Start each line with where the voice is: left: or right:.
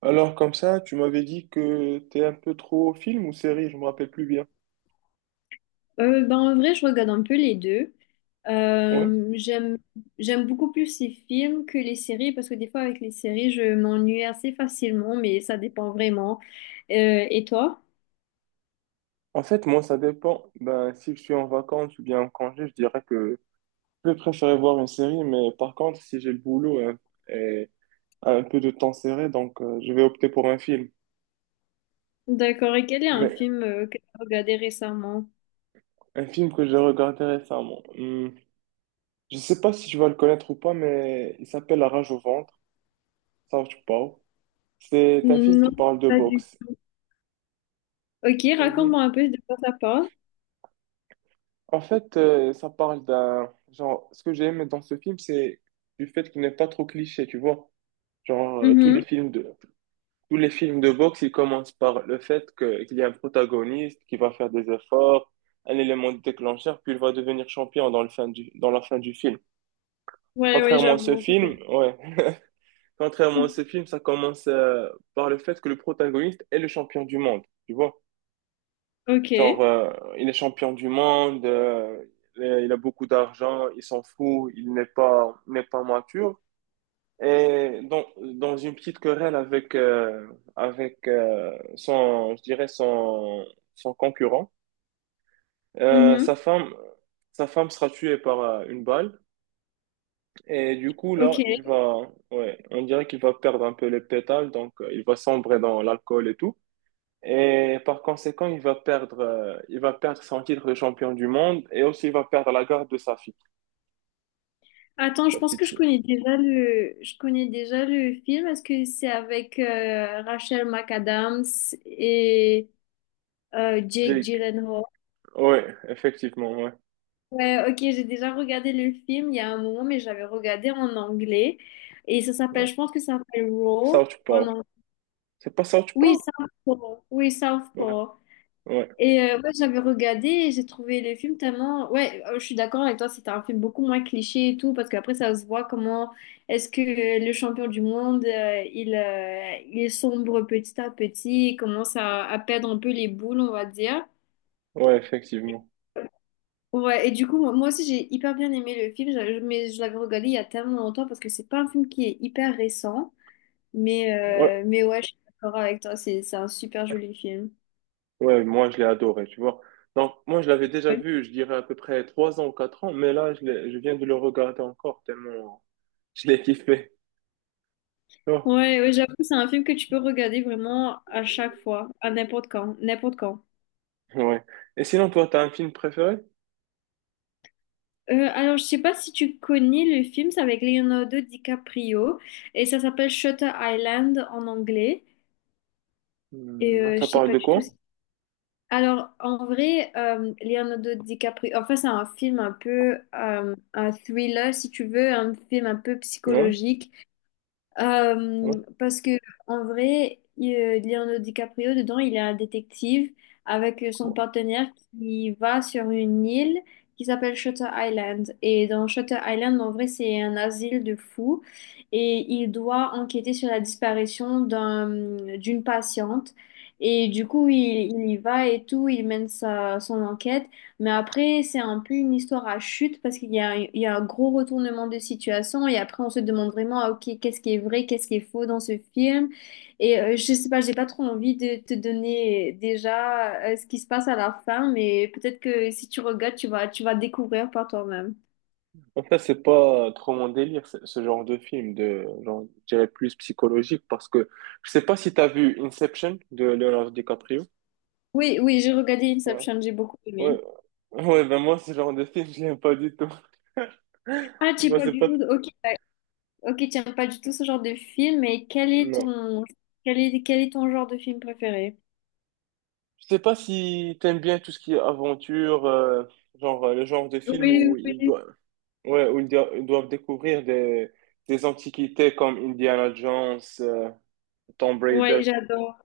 right: Alors, comme ça, tu m'avais dit que t'es un peu trop film ou série, je me rappelle plus bien.
left: En vrai, je regarde un peu les deux.
right: Ouais.
left: Euh, j'aime, J'aime beaucoup plus les films que les séries parce que des fois, avec les séries, je m'ennuie assez facilement, mais ça dépend vraiment. Et toi?
right: En fait, moi, ça dépend. Ben, si je suis en vacances ou bien en congé, je dirais que je vais préférer voir une série, mais par contre, si j'ai le boulot et un peu de temps serré, donc je vais opter pour un film.
left: D'accord. Et quel est un
right: Mais
left: film que tu as regardé récemment?
right: un film que j'ai regardé récemment. Hmm, je sais pas si tu vas le connaître ou pas, mais il s'appelle La Rage au ventre, South Park. C'est un film qui
left: Non,
right: parle de
left: pas du
right: boxe.
left: tout. Ok,
right: C'est un film.
left: raconte-moi un peu de quoi ça parle.
right: En fait, ça parle d'un genre. Ce que j'ai aimé dans ce film, c'est du fait qu'il n'est pas trop cliché, tu vois. Genre tous les
left: Mhm.
right: films de tous les films de boxe, ils commencent par le fait que qu'il y a un protagoniste qui va faire des efforts, un élément déclencheur, puis il va devenir champion dans le fin du dans la fin du film.
left: Ouais, ouais,
right: Contrairement à ce
left: j'avoue. Ouais.
right: film, ouais. Contrairement à ce film, ça commence par le fait que le protagoniste est le champion du monde, tu vois. Genre,
left: Ok.
right: il est champion du monde, il a beaucoup d'argent, il s'en fout, il n'est pas mature. Et dans une petite querelle avec, son, son concurrent, euh, sa
left: Mhm.
right: femme, sa femme sera tuée par une balle. Et du coup,
left: Ok.
right: là, ouais, on dirait qu'il va perdre un peu les pétales, donc il va sombrer dans l'alcool et tout. Et par conséquent, il va perdre son titre de champion du monde et aussi il va perdre la garde de sa fille,
left: Attends, je
right: sa
left: pense que
right: petite
left: je
right: fille.
left: connais déjà je connais déjà le film. Est-ce que c'est avec Rachel McAdams et Jake
right: Jake.
left: Gyllenhaal?
right: Ouais, effectivement, ouais,
left: Ouais, ok, j'ai déjà regardé le film il y a un moment, mais j'avais regardé en anglais. Et ça s'appelle,
right: ouais.
left: je pense que ça s'appelle Raw
right: South
left: en
right: Park.
left: anglais.
right: C'est pas South
left: Oui,
right: Park?
left: Southpaw. Oui,
right: Ouais,
left: Southpaw.
right: ouais,
left: Et ouais, j'avais regardé et j'ai trouvé le film tellement... Ouais, je suis d'accord avec toi, c'était un film beaucoup moins cliché et tout, parce qu'après, ça se voit comment est-ce que le champion du monde, il sombre petit à petit, il commence à perdre un peu les boules, on va dire.
right: ouais, effectivement.
left: Ouais, et du coup, moi aussi, j'ai hyper bien aimé le film, mais je l'avais regardé il y a tellement longtemps, parce que c'est pas un film qui est hyper récent, mais,
right: Ouais,
left: mais ouais, je suis d'accord avec toi, c'est un super joli film.
right: ouais, moi je l'ai adoré, tu vois. Donc, moi je l'avais déjà vu, je dirais à peu près 3 ans ou 4 ans, mais là je viens de le regarder encore tellement je l'ai kiffé.
left: Ouais, ouais, j'avoue, c'est un film que tu peux regarder vraiment à chaque fois, à n'importe quand, n'importe quand.
right: Ouais. Et sinon, toi, t'as un film préféré?
left: Alors, je sais pas si tu connais le film, c'est avec Leonardo DiCaprio et ça s'appelle Shutter Island en anglais. Et
right: Hmm, ça
left: je sais
right: parle
left: pas
right: de
left: du tout.
right: quoi?
left: Alors, en vrai, Leonardo DiCaprio, enfin, c'est un film un peu un thriller, si tu veux, un film un peu
right: Non.
left: psychologique. Euh,
right: Ouais.
left: parce que en vrai, Leonardo DiCaprio, dedans, il est un détective avec son partenaire qui va sur une île qui s'appelle Shutter Island. Et dans Shutter Island, en vrai, c'est un asile de fous. Et il doit enquêter sur la disparition d'une patiente. Et du coup, il y va et tout, il mène son enquête. Mais après, c'est un peu une histoire à chute parce il y a un gros retournement de situation et après, on se demande vraiment, ah, ok, qu'est-ce qui est vrai, qu'est-ce qui est faux dans ce film. Et je sais pas, j'ai pas trop envie de te donner déjà ce qui se passe à la fin, mais peut-être que si tu regardes, tu vas découvrir par toi-même.
right: En fait, c'est pas trop mon délire, ce genre de film, de, genre, je dirais plus psychologique, parce que je sais pas si t'as vu Inception de Leonardo DiCaprio.
left: Oui, oui, j'ai regardé
right: Ouais.
left: Inception, j'ai beaucoup aimé.
right: Ouais. Ouais, ben moi, ce genre de film, je l'aime pas du tout.
left: Ah, tu
right: Moi,
left: pas
right: c'est
left: du
right: pas...
left: tout,
right: t-
left: ok, ok, tu n'aimes pas du tout ce genre de film, mais
right: Non.
left: quel est ton genre de film préféré?
right: Je sais pas si t'aimes bien tout ce qui est aventure, genre le genre de film
left: Oui,
right: où ils
left: oui,
right: doivent, ouais, où ils doivent découvrir des antiquités comme Indiana Jones, Tomb
left: ouais,
right: Raider.
left: j'adore.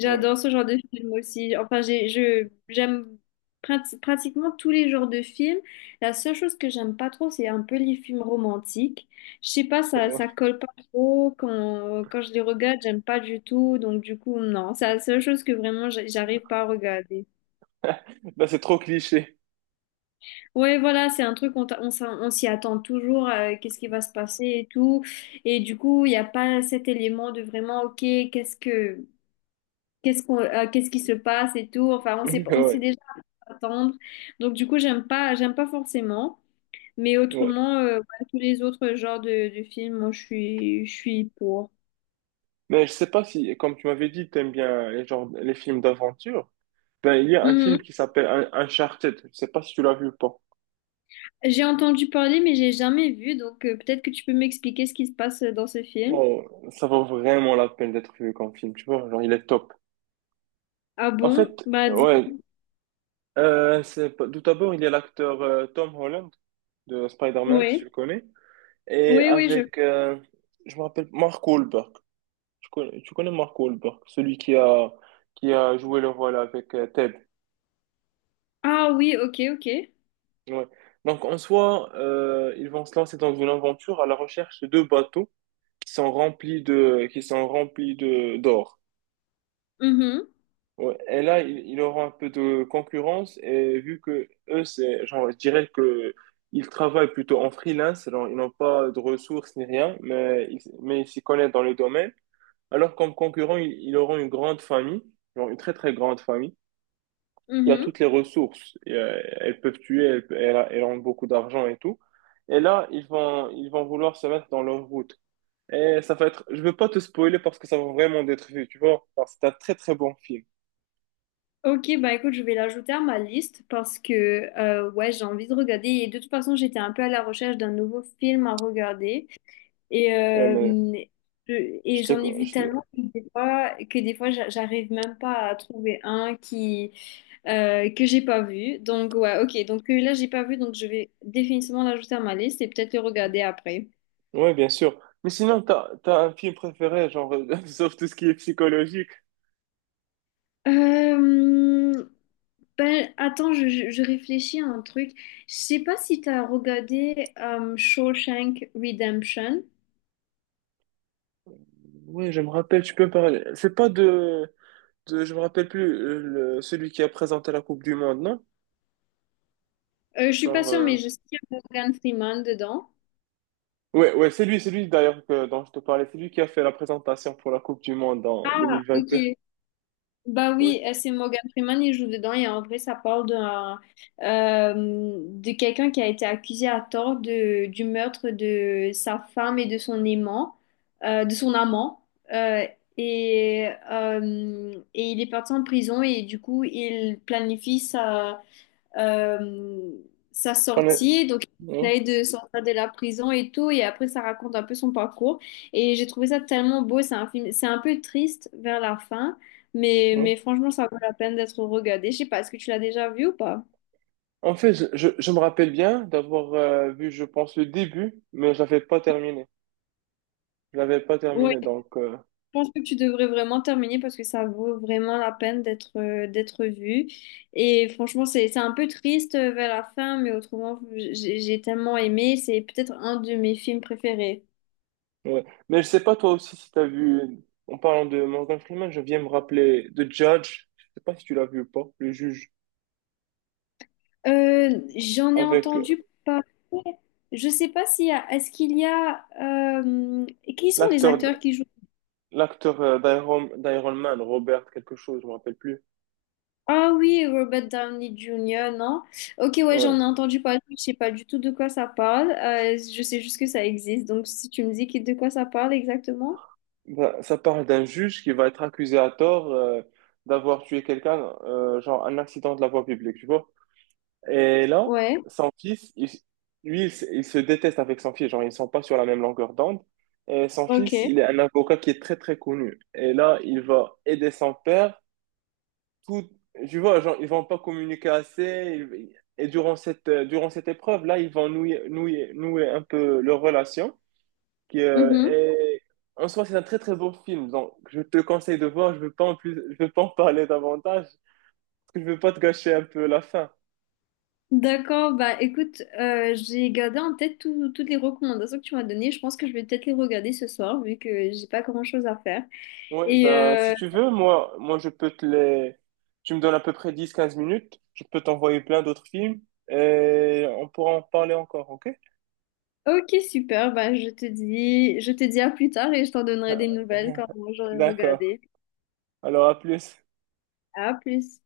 right: Ouais.
left: ce genre de film aussi. Enfin, j'aime pratiquement tous les genres de films. La seule chose que j'aime pas trop, c'est un peu les films romantiques. Je sais pas, ça colle pas trop. Quand je les regarde, j'aime pas du tout. Donc, du coup, non. C'est la seule chose que vraiment, j'arrive pas à regarder.
right: Là, c'est trop cliché.
left: Ouais, voilà, c'est un truc, on s'y attend toujours. Qu'est-ce qui va se passer et tout. Et du coup, il n'y a pas cet élément de vraiment, OK, qu'est-ce que qu'est-ce qu'on, qu'est-ce qui se passe et tout. Enfin, on sait pas, on sait déjà attendre. Donc du coup, j'aime pas forcément. Mais
right: Ouais, ouais.
left: autrement, ouais, tous les autres genres de films, moi, je suis pour.
right: Mais je sais pas si, comme tu m'avais dit, t'aimes bien les genres, les films d'aventure. Ben, il y a un film
left: Mhm.
right: qui s'appelle Uncharted. Je sais pas si tu l'as vu ou pas.
left: J'ai entendu parler, mais j'ai jamais vu. Donc peut-être que tu peux m'expliquer ce qui se passe dans ce film.
right: Oh, ça vaut vraiment la peine d'être vu comme film, tu vois. Genre, il est top.
left: Ah
right: En fait,
left: bon? Bah dis.
right: ouais, c'est pas- tout d'abord, il y a l'acteur Tom Holland de Spider-Man, si tu le
left: Oui.
right: connais. Et
left: Oui, oui, je.
right: avec, je me rappelle, Mark Wahlberg. Tu connais Mark Wahlberg, qui a joué le rôle avec Ted.
left: Ah oui, ok, ok.
right: Ouais. Donc, en soi, ils vont se lancer dans une aventure à la recherche de deux bateaux qui sont qui sont remplis d'or.
left: Mhm,
right: Ouais, et là, il aura un peu de concurrence et vu que eux, c'est, genre, je dirais que ils travaillent plutôt en freelance, genre, ils n'ont pas de ressources ni rien, mais ils s'y connaissent dans le domaine. Alors comme concurrent, ils auront une grande famille, genre une très très grande famille, qui a
left: mhm.
right: toutes les ressources. Et, elles peuvent tuer, elles ont beaucoup d'argent et tout. Et là, ils vont vouloir se mettre dans leur route. Et ça va être, je veux pas te spoiler parce que ça va vraiment d'être vu, tu vois. Alors, c'est un très très bon film.
left: Ok, bah écoute, je vais l'ajouter à ma liste parce que ouais, j'ai envie de regarder. Et de toute façon, j'étais un peu à la recherche d'un nouveau film à regarder. Et,
right: Ouais, mais Je
left: et
right: te
left: j'en ai
right: le,
left: vu
right: je te le-
left: tellement que des fois j'arrive même pas à trouver que j'ai pas vu. Donc, ouais, ok. Donc, là, j'ai pas vu. Donc, je vais définitivement l'ajouter à ma liste et peut-être le regarder après.
right: Ouais, bien sûr. Mais sinon, t'as un film préféré, genre, sauf tout ce qui est psychologique.
left: Euh, Attends, je réfléchis à un truc. Je sais pas si tu as regardé Shawshank Redemption.
right: Ouais, je me rappelle, tu peux me parler. C'est pas de, de, je me rappelle plus, celui qui a présenté la Coupe du Monde, non?
left: Je suis pas
right: Genre,
left: sûre, mais je sais qu'il y a Morgan Freeman dedans.
right: ouais, ouais, c'est lui d'ailleurs que, dont je te parlais. C'est lui qui a fait la présentation pour la Coupe du Monde en 2022.
left: Ok, bah
right: Ouais.
left: oui, c'est Morgan Freeman, il joue dedans et en vrai, de quelqu'un qui a été accusé à tort du meurtre de sa femme et de son aimant, de son amant. Euh, et il est parti en prison et du coup, il planifie ça euh, sa
right: On est-
left: sortie. Donc, il
right: ouais,
left: essaye de sortir de la prison et tout. Et après, ça raconte un peu son parcours. Et j'ai trouvé ça tellement beau. C'est un film, c'est un peu triste vers la fin.
right: ouais.
left: Mais franchement, ça vaut la peine d'être regardé. Je sais pas, est-ce que tu l'as déjà vu ou pas?
right: En fait, je me rappelle bien d'avoir vu, je pense, le début, mais je l'avais pas terminé. Je l'avais pas
left: Oui,
right: terminé,
left: je pense que tu devrais vraiment terminer parce que ça vaut vraiment la peine d'être vu. Et franchement, c'est un peu triste vers la fin, mais autrement, j'ai tellement aimé. C'est peut-être un de mes films préférés.
right: Ouais. Mais je sais pas toi aussi si t'as vu, en parlant de Morgan Freeman, je viens me rappeler de Judge, je sais pas si tu l'as vu ou pas, le juge,
left: J'en ai
right: avec
left: entendu parler. Je sais pas s'il y a. Est-ce qu'il y a. Qui sont les acteurs
right: l'acteur
left: qui jouent?
right: l'acteur d'Iron Man, Robert quelque chose, je me rappelle plus.
left: Ah oui, Robert Downey Jr., non? Ok, ouais,
right: Ouais.
left: j'en ai entendu parler. Je sais pas du tout de quoi ça parle. Je sais juste que ça existe. Donc, si tu me dis de quoi ça parle exactement?
right: Bah, ça parle d'un juge qui va être accusé à tort d'avoir tué quelqu'un, genre un accident de la voie publique, tu vois. Et là,
left: Ouais,
right: son fils, il- lui, il se déteste avec son fils. Genre, ils ne sont pas sur la même longueur d'onde. Et son fils,
left: ok.
right: il est un avocat qui est très, très connu. Et là, il va aider son père. Tout, tu vois, genre, ils vont pas communiquer assez. Et durant cette épreuve, là, ils vont nouer un peu leur relation. Qui, euh,
left: Mhm.
right: est- En soi, c'est un très, très beau film. Donc, je te conseille de voir. Je veux pas en parler davantage. Parce que je veux pas te gâcher un peu la fin.
left: D'accord, bah écoute, j'ai gardé en tête toutes les recommandations que tu m'as données. Je pense que je vais peut-être les regarder ce soir vu que j'ai pas grand-chose à faire.
right: Ouais,
left: Et
right: ben, si tu veux, moi, je peux te les. Tu me donnes à peu près dix quinze minutes. Je peux t'envoyer plein d'autres films et on pourra en parler encore, ok?
left: Ok, super. Ben, je te dis à plus tard et je t'en donnerai des nouvelles quand j'aurai
right: D'accord.
left: regardé.
right: Alors, à plus.
left: À plus.